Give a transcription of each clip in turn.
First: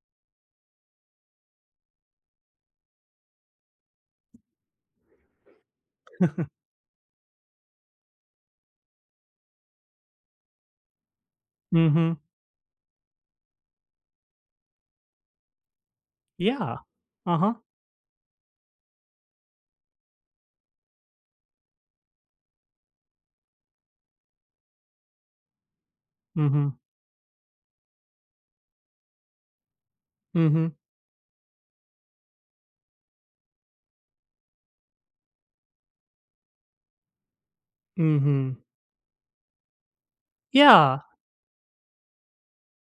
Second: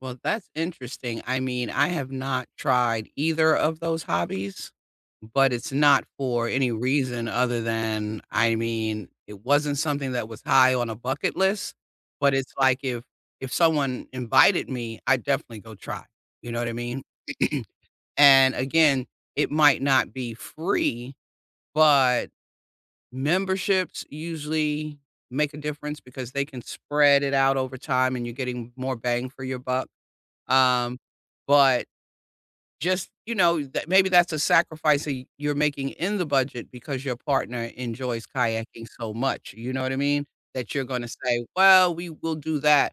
Well, that's interesting, I mean, I have not tried either of those hobbies, but it's not for any reason other than I mean, it wasn't something that was high on a bucket list, Mhm. but it's like if if someone invited me, I'd definitely go try, you know what I Yeah. mean? Uh-huh. And again, it might not be free, but memberships usually make a difference because they can Mhm. spread it out over time and you're getting more bang for your buck, Mhm. um, but just, you know, tha maybe that's a sacrifice that you you're making in the budget because your partner enjoys Mhm. kayaking so much, you know what I mean? That you're Yeah. gonna say, "Well, we will do that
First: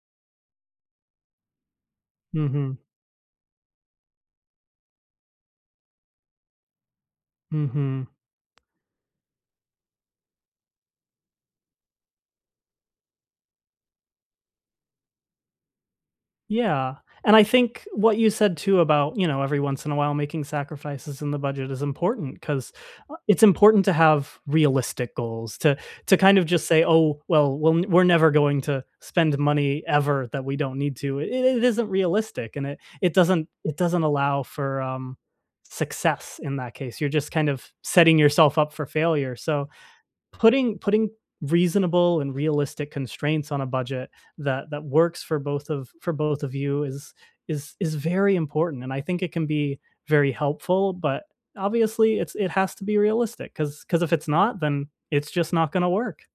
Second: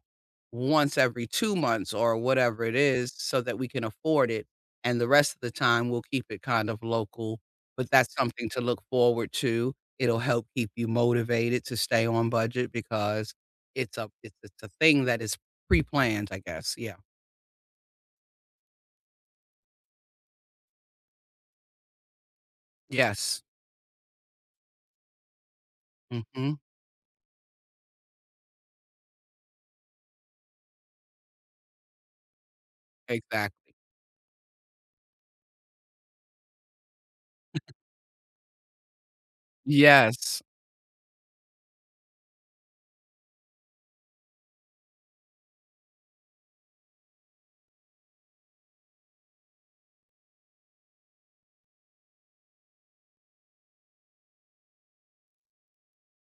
once every 2 months or whatever it Mhm. is so that we can afford it and the rest of the time we'll keep it kind of local," but Mhm. that's something to look forward to. It'll help keep you motivated to stay on budget because it's a it's it's a thing that is pre-planned I guess. Yeah. Yeah, and I think what you said too about, you know, every once in a while making sacrifices in the budget is important 'cause Yes. it's important to have realistic goals to to kind of Mhm. just say, "Oh, well, we're we're never going to spend money, ever, that we don't need to." I it isn't realistic and it it doesn't Exactly. it doesn't allow for, um, success in that case. You're just kind of setting yourself up for failure, so Yes. putting putting reasonable and realistic constraints on a budget that that works for both of for both of you is is is very important and I think it can be very helpful but obviously, it's it has to be realistic, 'cause 'cause if it's not, then it's just not gonna work.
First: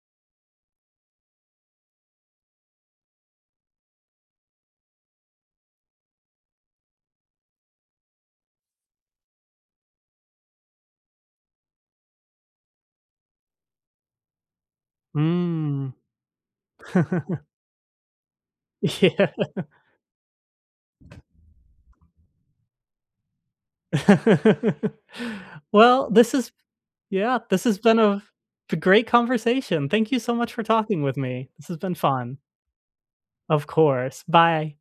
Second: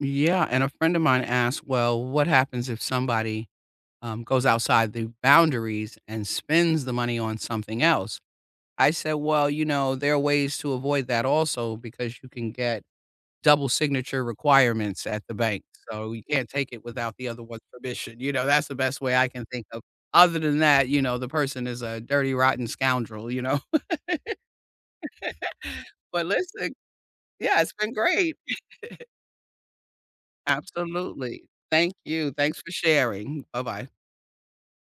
Yeah, and a friend of mine asked, "Well, what happens if somebody, um, goes outside the boundaries and spends the money on something else?" I said, "Well, you know, there are ways to avoid that also because you can get double signature requirements at the bank, Mm. so you can't take it without the other one's permission," you know, that's the best way I Yeah. can think of. Other than that, you know, the person is a dirty rotten scoundrel, you know. Well, But, this has listen yeah, Yeah, this it's has been been a f great. a g great conversation. Thank you so much for talking with Absolutely. me. This has Thank been you. fun. Thanks for sharing. Of Bye-bye. course. Bye.